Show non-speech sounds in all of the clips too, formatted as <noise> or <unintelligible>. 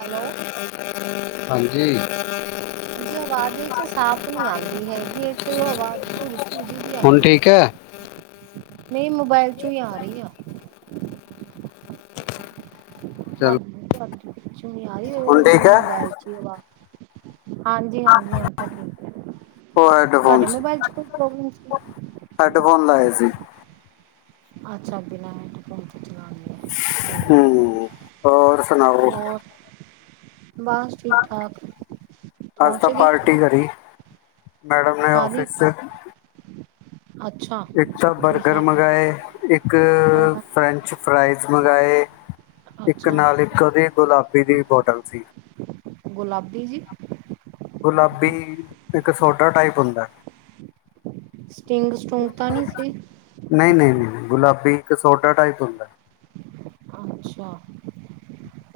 Hello. ਹਾਂਜੀ। <inaudible> ਹਾਂਜੀ ਆਵਾਜ਼ <unintelligible> ਵਿਚ ਸਾਫ਼ ਨੀ ਆਂਦੀ ਹੈਗੀ ਏ ਚ ਆਵਾਜ਼ ਪੁੜ ਪੁ ਜੀ ਦੀ ਹੁਣ ਆਂਦੀ ਐ। ਠੀਕ ਹੈ ਨਈ ਮੋਬਾਇਲ ਚੋਂ ਈ ਆ ਰੀ ਆ। <unintelligible> ਚਲ ਆਈ ਹੁਣ ਠੀਕ ਜਿਵੇਂ ਹੈ ਮੋਬਾਇਲ ਚ ਈ ਅਵਾ ਹਾਂਜੀ-ਹਾਂਜੀ ਹੁਣ ਤਾਂ ਠੀਕ ਐ ਉਹ ਹੈੱਡਫੋਨ ਤੁਹਾਡੇ ਮੋਬਾਇਲ ਚ ਕੋਈ ਪ੍ਰੋਬਲਮ ਸੀ ਹੈਡਫੋਨ ਲਾਏ ਸੀ। ਅੱਛਾ ਬਿਨਾ ਹੈਡਫੋਨ ਤੋਂ ਚਲਾਨੀ ਆ। ਠੀਕ ਐ ਹੂੰ ਹੋਰ ਸੁਣਾਓ ਹੋਰ? ਬਸ ਠੀਕ-ਠਾਕ ਅੱਜ ਤਾਂ ਪਾਰਟੀ ਕਰੀ ਮੈਡਮ ਨੇ ਕਾਹਦੀ ਔਫਿਸ ਚ। ਅੱਛਾ। ਇੱਕ ਤਾਂ ਕੀ ਬਰਗਰ ਖਾਣਾ ਮੰਗਵਾਏ ਇੱਕ ਹਾਂ ਫਰੈਂਚ ਫਰਾਈਸ ਮੰਗਾਏ ਇੱਕ ਅੱਛਾ ਨਾਲ ਇੱਕ ਉਦੀ ਗੁਲਾਬੀ ਦੀ ਬੋਟਲ ਸੀ। ਗੁਲਾਬੀ ਜੀ? ਗੁਲਾਬੀ ਇੱਕ ਸੋਡਾ ਟਾਈਪ ਹੁੰਦਾ। ਸਟਿੰਗ ਸਟੁੰਗ ਤਾਂ ਨੀ ਸੀ? ਨਈ-ਨਈ-ਨਈ ਗੁਲਾਬੀ ਇੱਕ ਸੋਡਾ ਟਾਈਪ ਹੁੰਦੈ। ਅੱਛਾ!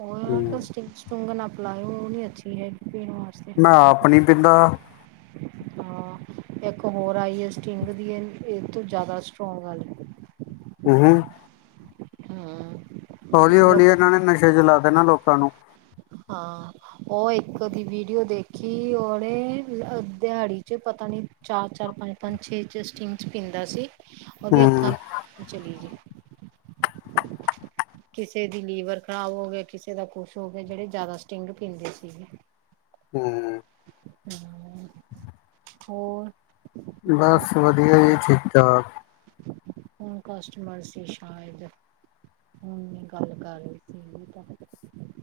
ਉਨ੍ਹਾਂ ਦੇ ਹੂੰ ਵਿੱਚ ਸੁੰਗਣ ਆਪਲਾਓ। ਉਹ ਨੀ ਅੱਛੀ ਹੈਗੀ ਪੀ ਮੈਂ ਆਪ ਨੀ ਪੈਂਦਾ ਹਾਂ। ਇੱਕ ਹੋਰ ਆਈ ਹੈ। ਸਟਿੰਗ ਦੀ ਇਹ ਤੋਂ ਜ਼ਿਆਦਾ ਸਟਰੋਂਗ ਗੱਲ ਹ ਹਮ ਹਮ ਹੌਲੀ- ਹੌਲੀ, ਇਹਨਾਂ ਨੇ ਨਸ਼ੇ ਚ, ਲਾ ਦੇਣਾ ਲੋਕਾਂ ਨੂੰ ਹਾਂ ਉਹ ਇੱਕ ਦੀ ਵੀਡੀਓ ਦੇਖੀ। ਉਹ ਓਹਨੇ ਦਿਹਾੜੀ ਚ ਪਤਾ ਨੀ ਚਾਰ -ਚਾਰ, ਪੰਜ- ਪੰਜ, ਛੇ ਚ ਸਟੀਮ ਚ ਪੀਂਦਾ ਸੀ। ਉਹਦੀ ਹੂੰ ਅੱਖਾਂ ਚਲੀ ਗਈ। ਕਿਸੇ ਦੀ ਲੀਵਰ ਖ਼ਰਾਬ ਹੋ ਗਿਆ। ਕਿਸੇ ਦਾ ਕੁਛ ਹੋ ਗਿਆ ਜਿਹੜੇ ਜ਼ਿਆਦਾ ਸਟਿੰਗ ਪੀਂਦੇ ਸੀਗੇ <inaudible> ਹੂੰ ਹੂੰ, ਹੋਰ ਬੱਸ ਵਧੀਆ ਜੀ। ਠੀਕ -ਠਾਕ ਹੁਣ ਕਸਟਮਰ ਸੀ। ਸ਼ਾਇਦ ਹੁਣ ਗੱਲ ਕਰ ਰਹੀ ਸੀ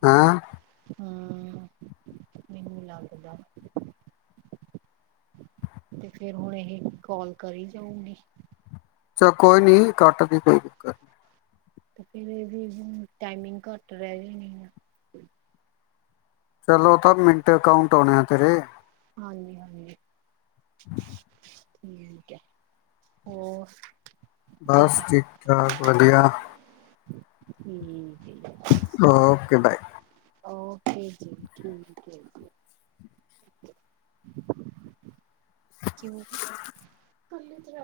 ਹਾਂ ਹੂੰ, ਮੈਂਨੂੰ ਲੱਗਦਾ। ਤੇ ਫੇਰ ਹੁਣ ਇਹ ਕਾਲ ਕਰੀ ਜਾਊਗੀ। ਚਲ ਕੋਈ ਨੀ। ਕੱਟਦੀ ਕੋਈ ਚਕਰ ਨੀ। ਫਿਰ ਇਹ ਵੀ ਹੁਣ ਟਾਈਮਿੰਗ ਘੱਟ ਰਹਿ ਜਾਣੀ ਆ। ਚਲੋ ਓ। ਤਾਂ ਮਿੰਟ ਅਕਾਊਂਟ ਹੋਣਿਆ ਤੇਰੇ। ਹਾਂਜੀ -ਹਾਂਜੀ ਠੀਕ ਹੈ। ਹੋਰ ਬੱਸ ਕਿੱਦਾਂ ਠੀਕ -ਠਾਕ ਵਧੀਆ। ਠੀਕ ਏ। ਓ ਕੇ ਬਾਏ। ਓ ਕੇ ਜੀ। ਠੀਕ ਹੈ ਜੀ। ਕਿਉਂ